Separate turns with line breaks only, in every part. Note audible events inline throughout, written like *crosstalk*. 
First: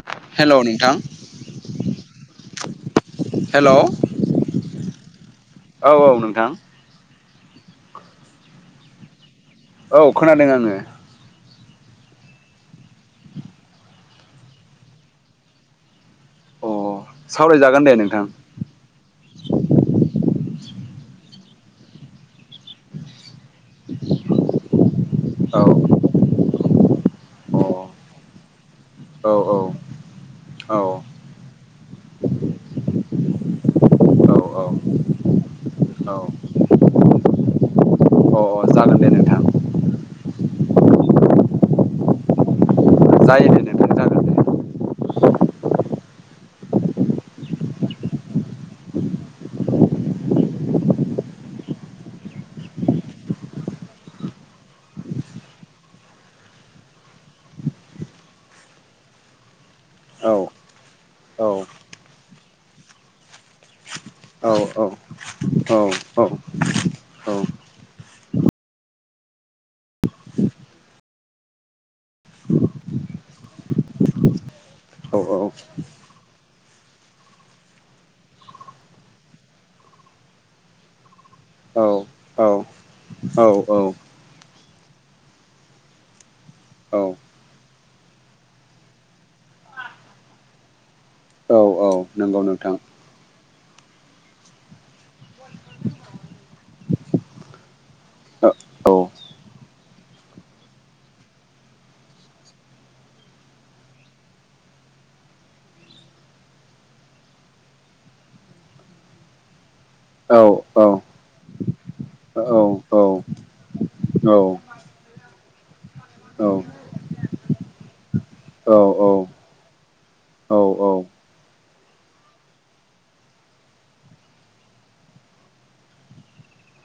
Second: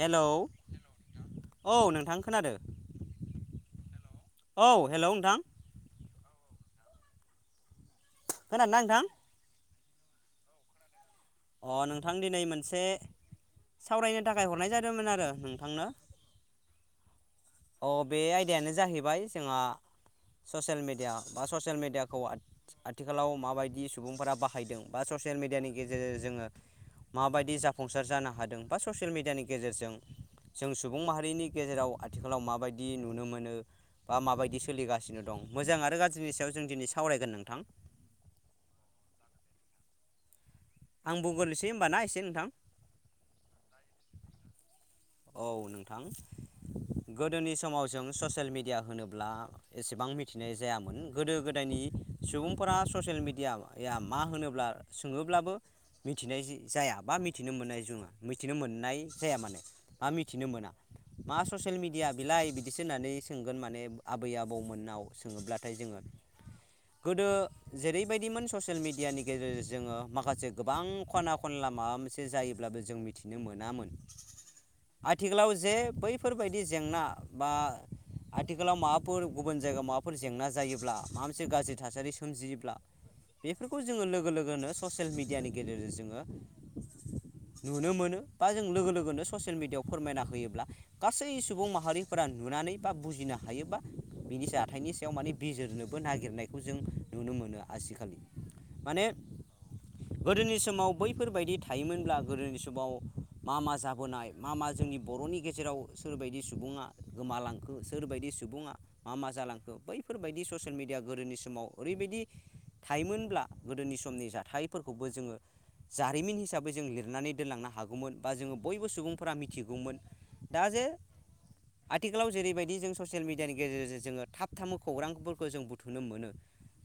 Hello औ नोंथां खोनादों औ
हेल'
हेलौ नोंथां
औ औ नोंथां
खोनादों ना नोंथां
औ खोनादों आङो
अ नोंथां दिनै मोनसे सावरायनो थाखाय हरनाय जादोंमोन आरो नोंथांनो।
अ सावरायजागोन
अ
दे
बे
नोंथां
आयदायानो जाहैबाय जोंहा ससियेल मिडिया बा ससियेल मिडियाखौ आथिखालाव माबायदि सुबुंफोरा बाहायदों बा ससियेल
औ
मिेडियानि गेजेरजों जोङो माबायदि जाफुंसार जानो हादों बा ससियेल
अ औ
मिडियानि गेजेरजों जों
औ
सुबुं माहारिनि गेजेराव आथिखालाव माबायदि नुनो मोनो बा माबायदि सोलिगासिनो दं मोजां आरो
औ
गाज्रिनि सायाव जों दिनै सावरायगोन नोंथां।
अ अ जागोन दे नोंथां।
आं बुंग्रोनोसै होमबाना एसे नोंथां।
जायो दे नोंथां। जागोन दे
औ नोंथां। गोदोनि समाव जों ससियेल मिडिया होनोब्ला एसेबां मिथिनाय जायामोन गोदो गोदायनि सुबुंफोरा ससियेल मिडिया मा होनोब्ला सोङोब्लाबो मिथिनाय जाया बा मिथिनो मोननाय जोङा मिथिनो मोननाय जाया माने बा
औ
मिथिनो मोना। मा
औ
ससियेल मिडिया बिलाय बिदिसो होननानै सोंगोन माने आबै
औ
आबौमोननाव सोङोब्लाथाय
औ
जोङो।
औ।
गोदो
औ
जेरैबायदिमोन ससियेल मिडियानि गेजेरजों जोङो माखासे गोबां खना खनला माबा मोनसे जायोब्लाबो जों‌ मिथिनो मोनामोन
औ
आथिखालाव जे बै फोरबायदि जेंना बा आथिखालाव माबाफोर गुबुन जायगायाव माबाफोर जेंना जायोब्ला माबा मोनसे गाज्रि थासारि सोमजियोब्ला
औ
बेफोरखौ जोङो लोगो लोगोनो ससियेल मिेडियानि गेजेरजों जोङो
औ
नुनो मोनो बा जों लोगो लोगोनो ससियेल मिडिया फोरमायना होयोब्ला गासै
औ
सुबुं
औ
माहारिफोरा
नंगौ नोंथां
नुनानै बा बुजिनो हायोबा बिनि जाथायनि नि सायाव माने बिजिरनोबो नागिरनायखौ जों नुनो मोनो आजखालि
औ औ
माने गोदोनि समाव बैफोरबायदि थायोमोनब्ला गोदोनि समाव मा मा जाबोनाय मा मा जोंनि बर'नि गेजेराव सोरबायदि सुबुङा गोमालांखो सोरबायदि सुबुङा मा मा जालांखो
औ
बैफोरबायदि ससियेल
औ
मिडिया गोदोनि समाव ओरैबायदि
औ औ औ औ
थायोमोनब्ला गोदोनि समनि जाथायफोरखौबो जोङो जारिमिन हिसाबै जों लिरनानै दोनलांनो हागौमोन बा जोङो बयबो सुबुं फोरा मिथिगौमोन दा जे आथिखालाव जेरैबायदि जों ससियेल मिडियानि गेजेरजों जोङो थाब थाबनो खौरांफोरखौ जों बुथुमनो मोनो।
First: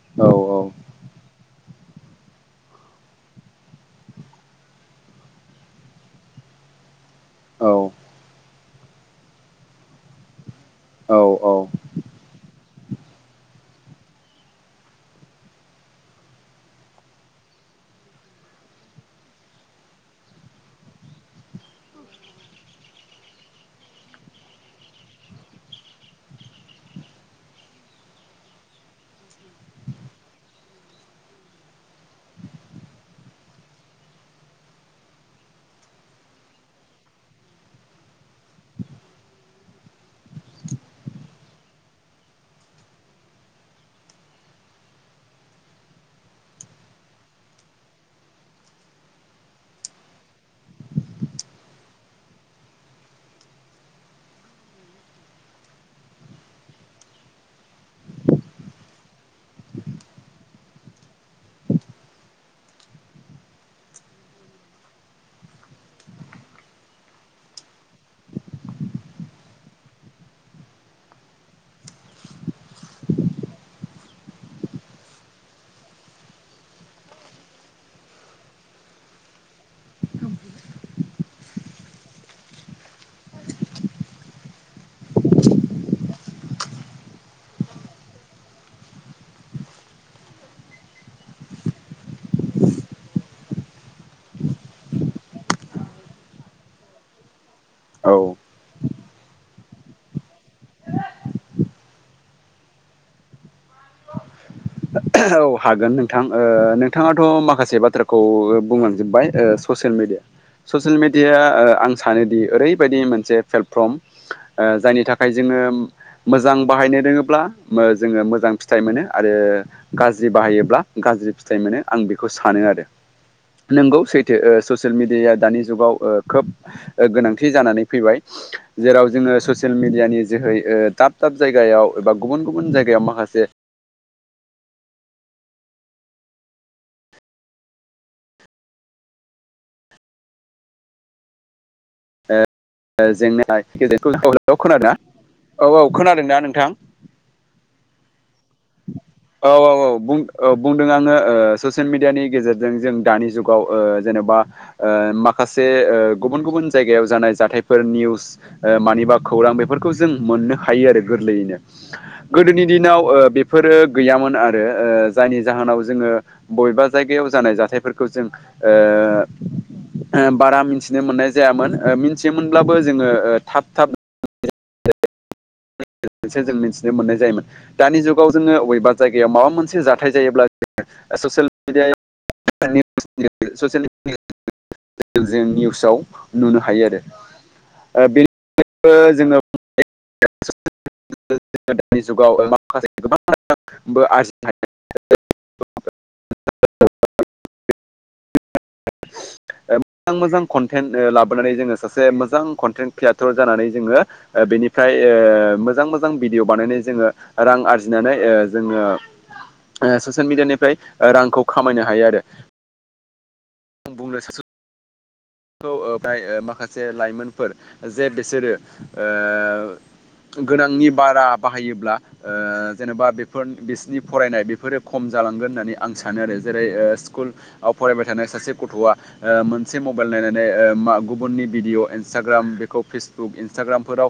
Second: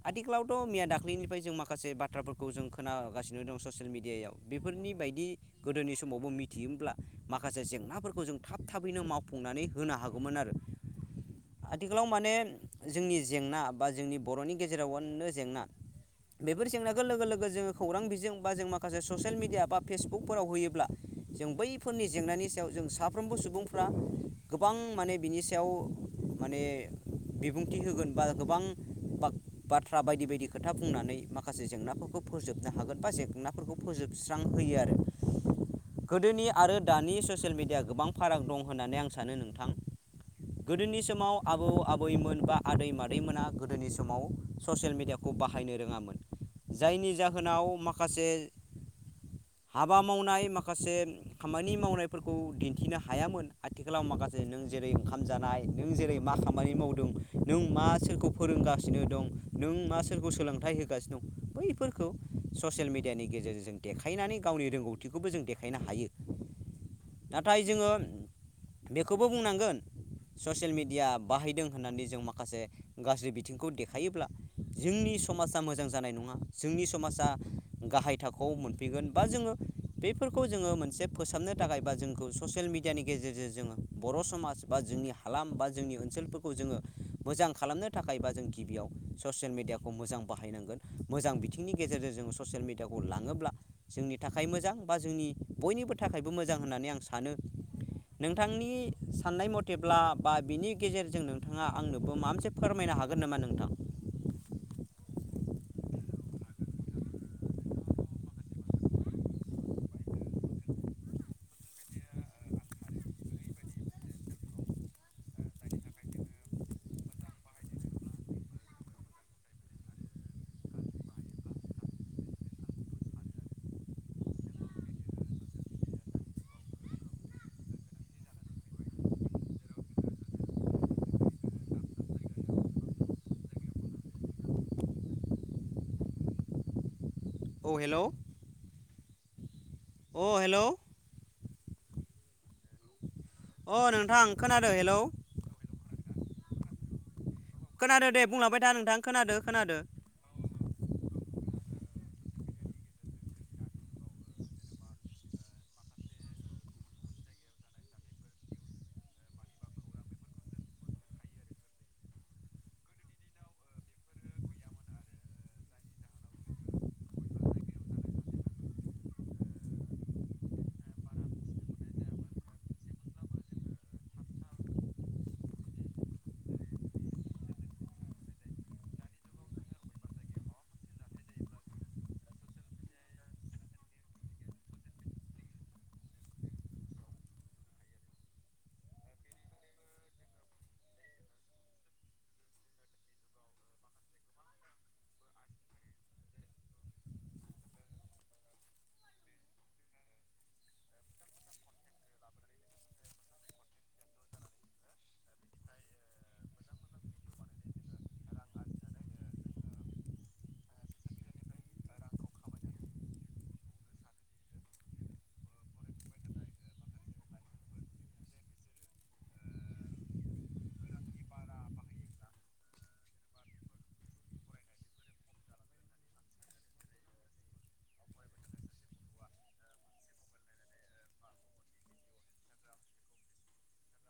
आदिखालावथ' मैया दाख निफ्राय जों माखासे बाथ्राफोरखौ जों खोनागासिनो दं ससियेल मिडियायाव बेफोरनि बायदि गोदोनि सम समावबो मिथियोब्ला माखासे जेंनाफोरखौ जों थाब थाबैनो मावफुंनानै होनो हागौमोन आरो
औ औ
आथिखालाव माने जोंनि जेंना बा जोंनि बर'नि गेजेरावनो जेंना बेफोर जेंनाखौ लोगो लोगो जोङो खौरां बिजों बा जों माखासे ससियेल मिडिया बा फेसबुकफोराव होयोब्ला जों बै फोरनि जेंनानि सायाव जों साफ्रोमबो सुबुंफ्रा गोबां माने बिनि सायाव माने बिबुंथि होगोन बा गोबां बा बाथ्रा बायदि बायदि खोथा बुंनानै माखासे जेंनाफोरखौ फोजोबनो हागोन बा जेंनाफोरखौ फोजोबनो स्रां होयो आरो गोदोनि आरो दानि ससियेल मिडिया गोबां फाराग दं होननानै आं सानो नोंथां गोदोनि समाव आबौ आबैमोन बा आदै मादैमोना गोदोनि समाव ससियेल मिडियाखौ बाहायनो रोङामोन। जायनि जाहोनाव माखासे हाबा मावनाय माखासे खामानि मावनायफोरखौ दिनथिनो हायामोन आथिखालाव माखासे नों जेरै ओंखाम जानाय नों जेरै मा खामानि मावदों नों मा सोरखौ फोरोंगासिनो दं नों मा सोरखौ सोलोंथाइ होगासिनो दं बैफोरखौ ससियेल मेडियानि गेजेरजों जों देखायनानै गावनि रोंगौथिखौबो जों देखायनो हायो। नाथाय जोङो बेखौबो बुंनांगोन ससियेल मेडिया बाहायदों होननानै जों माखासे गाज्रि बिथिंखौ देखायोब्ला जोंनि समाजा मोजां जानाय नङा जोंनि समाजा गाहाय थाखोयाव मोनफैगोन बा जोङो बेफोरखौ जोङो मोनसे फोसाबनो थाखाय बा जोंखौ ससियेल मिडियानि गेजेरजों जोङो बर' समाज बा जोंनि हालाम बा जोंनि ओन सोलफोरखौ जोङो मोजां खालामनो थाखाय बा जों गिबियाव ससियेल मिडियाखौ मोजां बाहायनांगोन। मोजां बिथिंनि गेजेरजों जोङो ससियेल मिडियाखौ लाङोब्ला जोंनि थाखाय मोजां बा जोंनि बयनिबो थाखायबो मोजां होननानै आं सानो।
औ
नोंथांनि साननाय मथेब्ला बा बिनि गेजेरजों नोंथाङा आंनोबो माबा मोनसे फोरमायनो हागोन नामा नोंथां *inaudible*
*unintelligible* औ हागोन नोंथां ओ नोंथाङाथ' माखासे बाथ्राखौ बुंलांजोबबाय ओ ससियेल मेडिया ससियेल मिडियाया ओ आं सानोदि ओरैबायदि मोनसे प्लेटफर्म जायनि थाखाय जोङो ओ मोजां बाहायनो रोङोब्ला मो जोङो मोजां फिथाइ मोनो आरो गाज्रि बाहायोब्ला गाज्रि फिथाइ मोनो आं बेखौ सानो आरो नोंगौ सैथो ओ ससियेल मिडियाया दानि जुगाव ओ खोब गोनांथि जानानै फैबाय। जेराव जोङो ससियेल मिडियानि जोहै ओ दाब दाब जायगायाव एबा गुबुन गुबुन जायगायाव माखासे
*inaudible* औ हेलौ' अ हेलौ'
ओ जेंना
अ
गेजेरखौ
नोंथां
*unintelligible*
खोनादो
खोनादों ना
हेलौ
औ औ खोनादों ना नोंथां
खोनादों दे बुंलांबाय था नोंथां खोनादों
औ
खोनादों।
औ बुं औ बुंदों आङो ओ ससियेल मिडियानि गेजेरजों जों दानि जुगाव ओ जेन'बा ओ माखासे ओ गुबुन गुबुन जायगायाव जानाय जाथायफोर निउस ओ मानिबा खौरां बेफोरखौ जों मोननो हायो आरो गोरलैयैनो। गोदोनि दिनाव ओ बेफोरो गैयामोन आरो ओ जायनि जाहोनाव जोङो ब बा जायगायाव जानाय जाथायफोरखौ जों ओ ओम बारा मिथिनो मोननाय जायामोन ओ मिथियोमोनब्लाबो जोङो ओ थाब थाब
*inaudible*
मोनसे जों मिथिनो मोननाय जायोमोन दानि जुगाव जोङो बबेबा जायगायाव माबा मोनसे जाथाय जायोब्ला। ससेल मेडियायाव *unintelligible* जों निउसाव नुनो हायो आरो बेनि जोङो *unintelligible* *unintelligible* दानि जुगाव माखासे गोबां आरजिनो हायो। *unintelligible* ओ मोजां मोजां कनटेन्ट ओ लाबोनानै जोङो सासे मोजां कनटेन्ट क्रियेटर जानानै जोङो ओ बेनिफ्राय ओ मोजां मोजां भिडिय' बानायनानै जोङो रां आरजिनानै ओ जोङो ओ ससियेल मिडियानिफ्राय ओ रांखौ खामायनो हायो आरो। आं बुंनो *unintelligible* खौ ओ फाय माखासे लाइमोनफोर जे बिसोरो ओ गोनांनि बारा बाहायोब्ला ओ जेनेबा बेफोर बिसिनि फरायनाय बेफोरो खम जालांगोन होननानै आं सानो आरो जेरै ओ स्कुल आव फरायबाय थानाय सासे गथ'आ ओ मोनसे बाइल नायनानै ओ मा गुबनि भिडअ इनस्ताग्राम बिखौ फेसबुक इनस्ताग्रामफोरा ओ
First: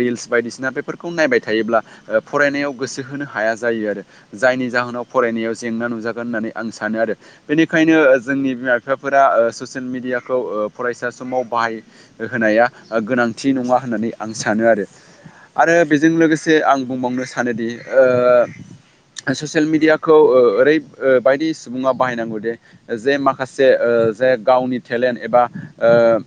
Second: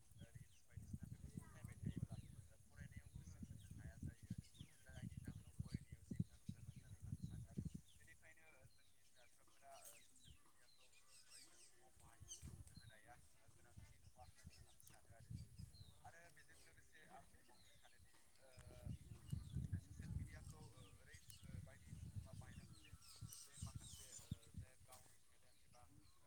रिलस बायदिसिना बेफोरखौ नायबाय थायोब्ला ओ फरायनायाव गोसो होनो हाया जायो आरो जायनि जाहोनाव फराय नियाव जेंना नुजागोन होननानै आं सानो आरो बेनिखायनो जोंनि बिमा बिफाफोरा ससियेल मिडिया खौ ओ फरायसा समाव बाहाय होनाया ओ गोनांथि नङा होननानै आं सानो आरो आरो बेजों लोगोसे आं बुंबावनो सानोदि ओ ससियेल मिेडियाखौ ओ ओरै ओ बायदि सुबुङा बाहायनांगौदे जे माखासे ओ जो जे गावनि टेलेन्ट एबा ओ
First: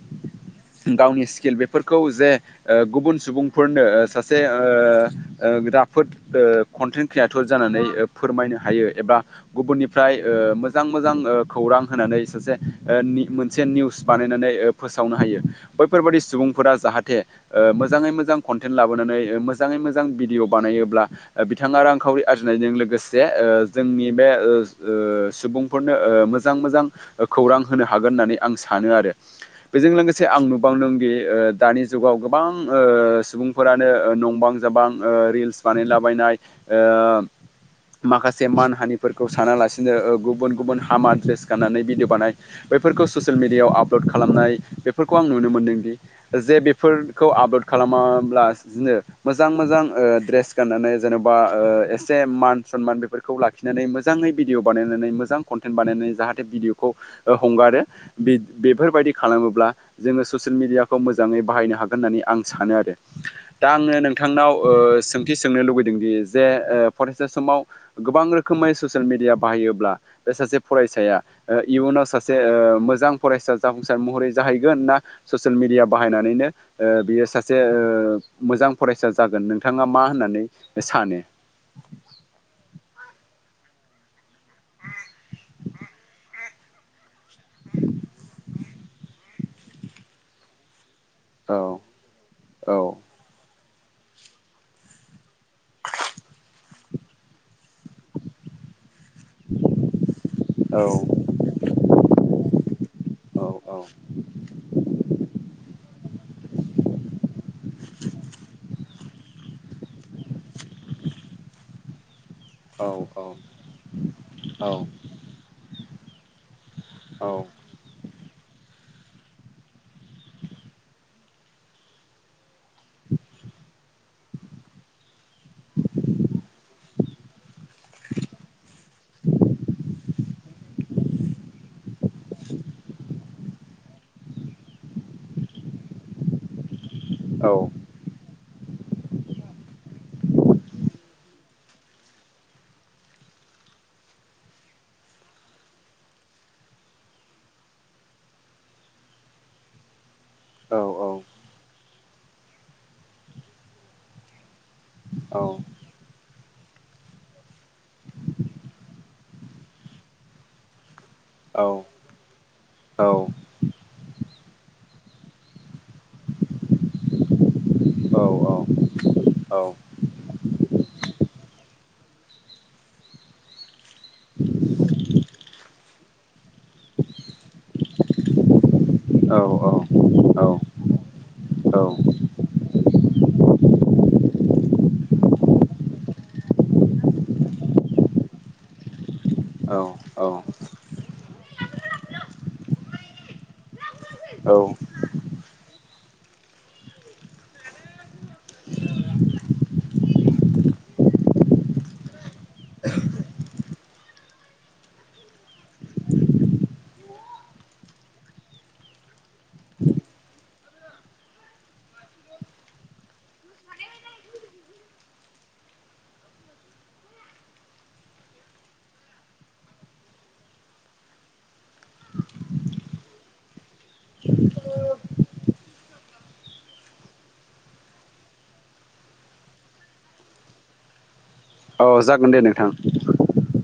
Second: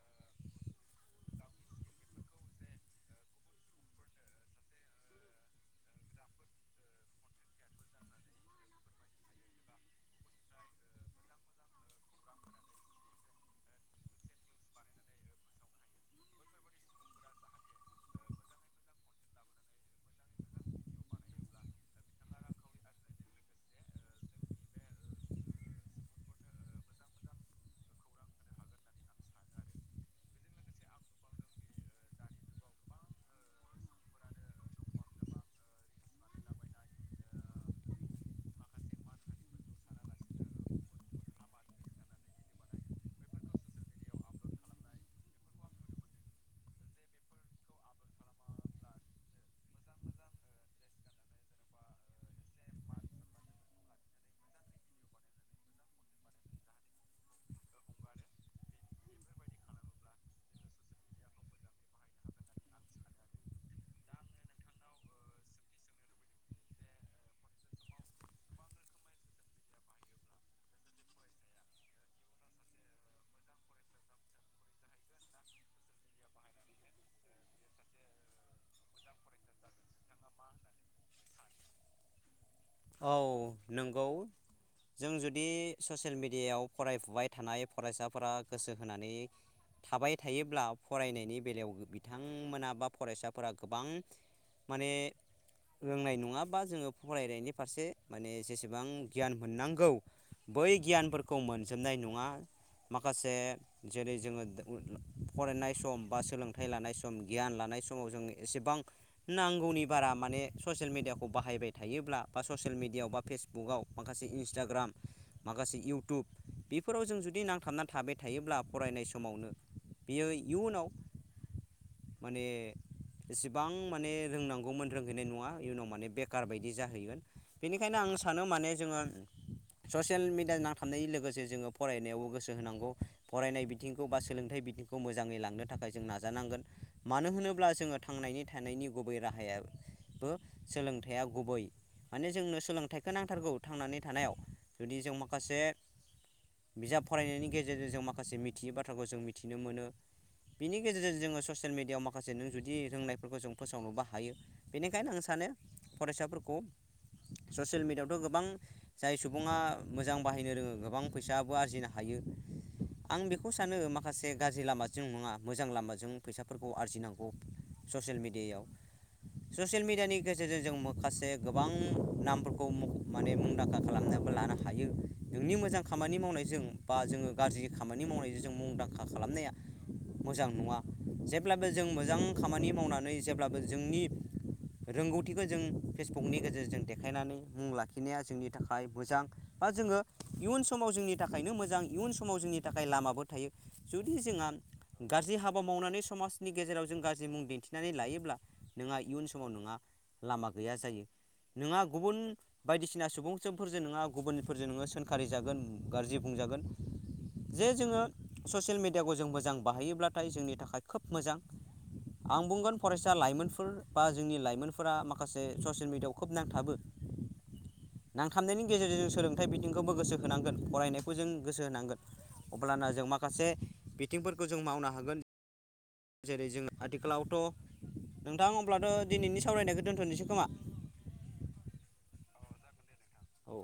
गावनि स्किल बेफोरखौ जे ओ गुबुन सुबुंफोरनो सासे ओ राफोद ओ कन्टेन्ट क्रियेटर जानानै फोरमायनो हायो एबा गुबुननिफ्राय ओ मोजां मोजां खौरां होनानै सासे ओ नि मोनसे निउस बानायनानै फोसावनो हायो बैफोरबादि सुबुंफोरा जाहाथे ओ मोजाङै मोजां कन्थेन लाबोनानै मोजाङै मोजां भिडिअ बानायोबब्ला बिथाङा रांखावरि आरजिनायजों लोगोसे जोंनि बे ओ ओ सुबुंफोरनो मोजां मोजां खौरां होनो हागोन होननानै आं सानो आरो बेजों लोगोसे आं नुबावदों ओ दि दानि जुगाव गोबां ओ सु सुबुंफोरानो नंबां जाबां ओ रिल्स ओ बानायलाबायनाय ओ माखासे मान हानिफोरखौ सानालासिनो ओ गुबुन गुबुन हामा ड्रेस गाननानै भिडिअ बानाय बैफोरखौ ससियेल मिडियायाव आपल'ड खालामनाय बेफोरखौ आं नुनो मोन्दोंदि जे बेफोरखौ आपल'ड खालामा ओमब्ला जिनो मोजां मोजां ओ गाननानै जेनबा ओ एसे मान सनमान बेफोरखौ लाखिनानै मोजाङै भिडिअ बानायनानै मोजां कन्टेन्ट बानायनानै जाहाथे भिदिअ खौ हंगारो बेफोरबायदि खालामोब्ला जोङो ससियेल मेडियाखौ मोजाङै बाहायनो हागोन होननानै आं सानो आरो। दा आङो नोंथांनाव ओ सोंथि सोंनो लुबैदोंदि जे फरायसा समाव गो बां रोखोमै ससियेल मिडिया बाहायोब्ला सासे फरायसाया इयुनाव सासे ओ मो मोजां फरायसा जाफुंसार महरै जाहैगोन ना ससियेल मिडिया बाहायनानैनो बियो सासे ओ मोजां फरायसा जागोन नोंथाङा मा होननानै सानो
*inaudible* औ नंगौ जों जुदि ससियेल मिडियायाव फरायफुबाय थानाय फरायसाफोरा गोसो होनानै थाबाय थायोब्ला फरायनायनि
औ
बेलायाव बिथांमोना
औ
बा फरायसाफोरा गोबां माने रोंनाय नङाबा जोङो फरायनायनि फारसे माने जेसेबां गियान मोननांगौ बै
औ
गियानफोरखौ मोनजोबनाय नङा। माखासे
औ
जेरै जोङो फरायनाय सम बा सोलोंथाइ लानाय सम गियान लानाय थानाय समाव जों एसेबां नांगौनि बारा माने ससियेल मिेडियाखौ बाहायबाय थायोब्ला बा ससियेल
औ
मिडियायाव बा फेसबुक आव माखासे
औ
इन्सटाग्राम माखासे इउटुब बिफोराव जों
औ औ
जुदि नांथाबनानै थाबाय थायोब्ला फरायनाय समावनो बियो इयुनाव माने एसेबां माने रोंनांगौमोन रोंहैनाय नङा इयुनाव माने बेखार बायदि जाहैगोन। बेनिखायनो आं सानो माने जोङो ससियेल मेडिया नांथाबनायजों लोगोसे जोङो फरायनायावबो गोसो होनांगौ फरायनाय बिथिंखौ बा सोलोंथाइ बिथिंखौ मोजाङै लांनो थाखाय जों नाजानांगोन मानो होनोब्ला जोङो थांनायनि थानायनि गुबै राहायाबो सोलोंथाइया गुबै माने जोंनो सोलोंथाइखौ नांथारगौ थांनानै थानायाव जुदि जों माखासे बिजाब फरायनायनि गेजेरजों जों माखासे मिथियै बाथ्राखौ जों मिथिनो मोनो। बिनि गेजेरजों जोङो ससियेल मिडियायाव माखासे नों जुदि रोंनायफोरखौ जों फोसावनोबो हायो। बिनिखायनो आं सानो फरायसाफोरखौ ससियेल मिडियायावथ' गोबां जाय सुबुङा मोजां बाहायनो रोङो गोबां फैसाबो आरजिनो हायो आं बेखौ सानो माखा से गाज्रि लामाजों नङा मोजां लामाजों फैसाफोरखौ आरजिनांगौ ससियेल मेडियायाव ससियेल मिडियानि गेजेरजों जों माखासे गोबां नामफोरखौ मुख माने मुंदांखा खालामनोबो लानो हायो नोंनि मोजां खामानि मावनायजों जों बा जोङो गाज्रि खामानि मावनायजों जों मुंदां खा खालामनाया
औ
मोजां नङा जेब्लाबो
औ
जों
औ
मोजां खामानि माव मावनानै जेब्लाबो जोंनि रोंगौथिखौ जों नि गेजेरजों देखायनानै मुं लाखिनाया जोंनि थाखाय मोजां बा
औ
जोङो
औ
इयुन समाव जोंनि जोंनि थाखायनो मोजां इयुन समाव जोंनि थाखाय लामाबो थायो जुदि जोंहा
औ
गाज्रि हाबा मावनानै समाजनि गेजेराव जों गाज्रि मुं दिन्थिनानै लायोब्ला नोंहा इयुन समाव नोंहा लामा गैया जायो। नोंङा गुबुन बायदिसिना सुबुंफोरजों नङा गुबुनफोरजों नोङो सोंखारि जागोन गाज्रि *unintelligible* बुंजागोन जे जोङो ससियेल मेडियाखौ जों मोजां बाहायोब्लाथाय जोंनि थाखाय खोब मोजां आं बुंगोन फरायसा लाइमोनफोर बा जोंनि लाइमोनफोरा माखासे ससियेल मिडियायाव मुखुब नांथाबो नांथाबनायनि गेजेरजों जों सोलोंथाइ बिथिंखौबो गोसो होनांगोन फरायनायखौ जों गोसो होनांगोन। अब्लाना जों माखासे बिथिंफोरखौ जों मावनो हागोन। जेरै जों आथिखालावथ' नोंथां अब्लाथ' दिनैनि सावरायनायखौ दोनथ'नोसै खोमा।
औ जागोन दे नोंथां।
औ।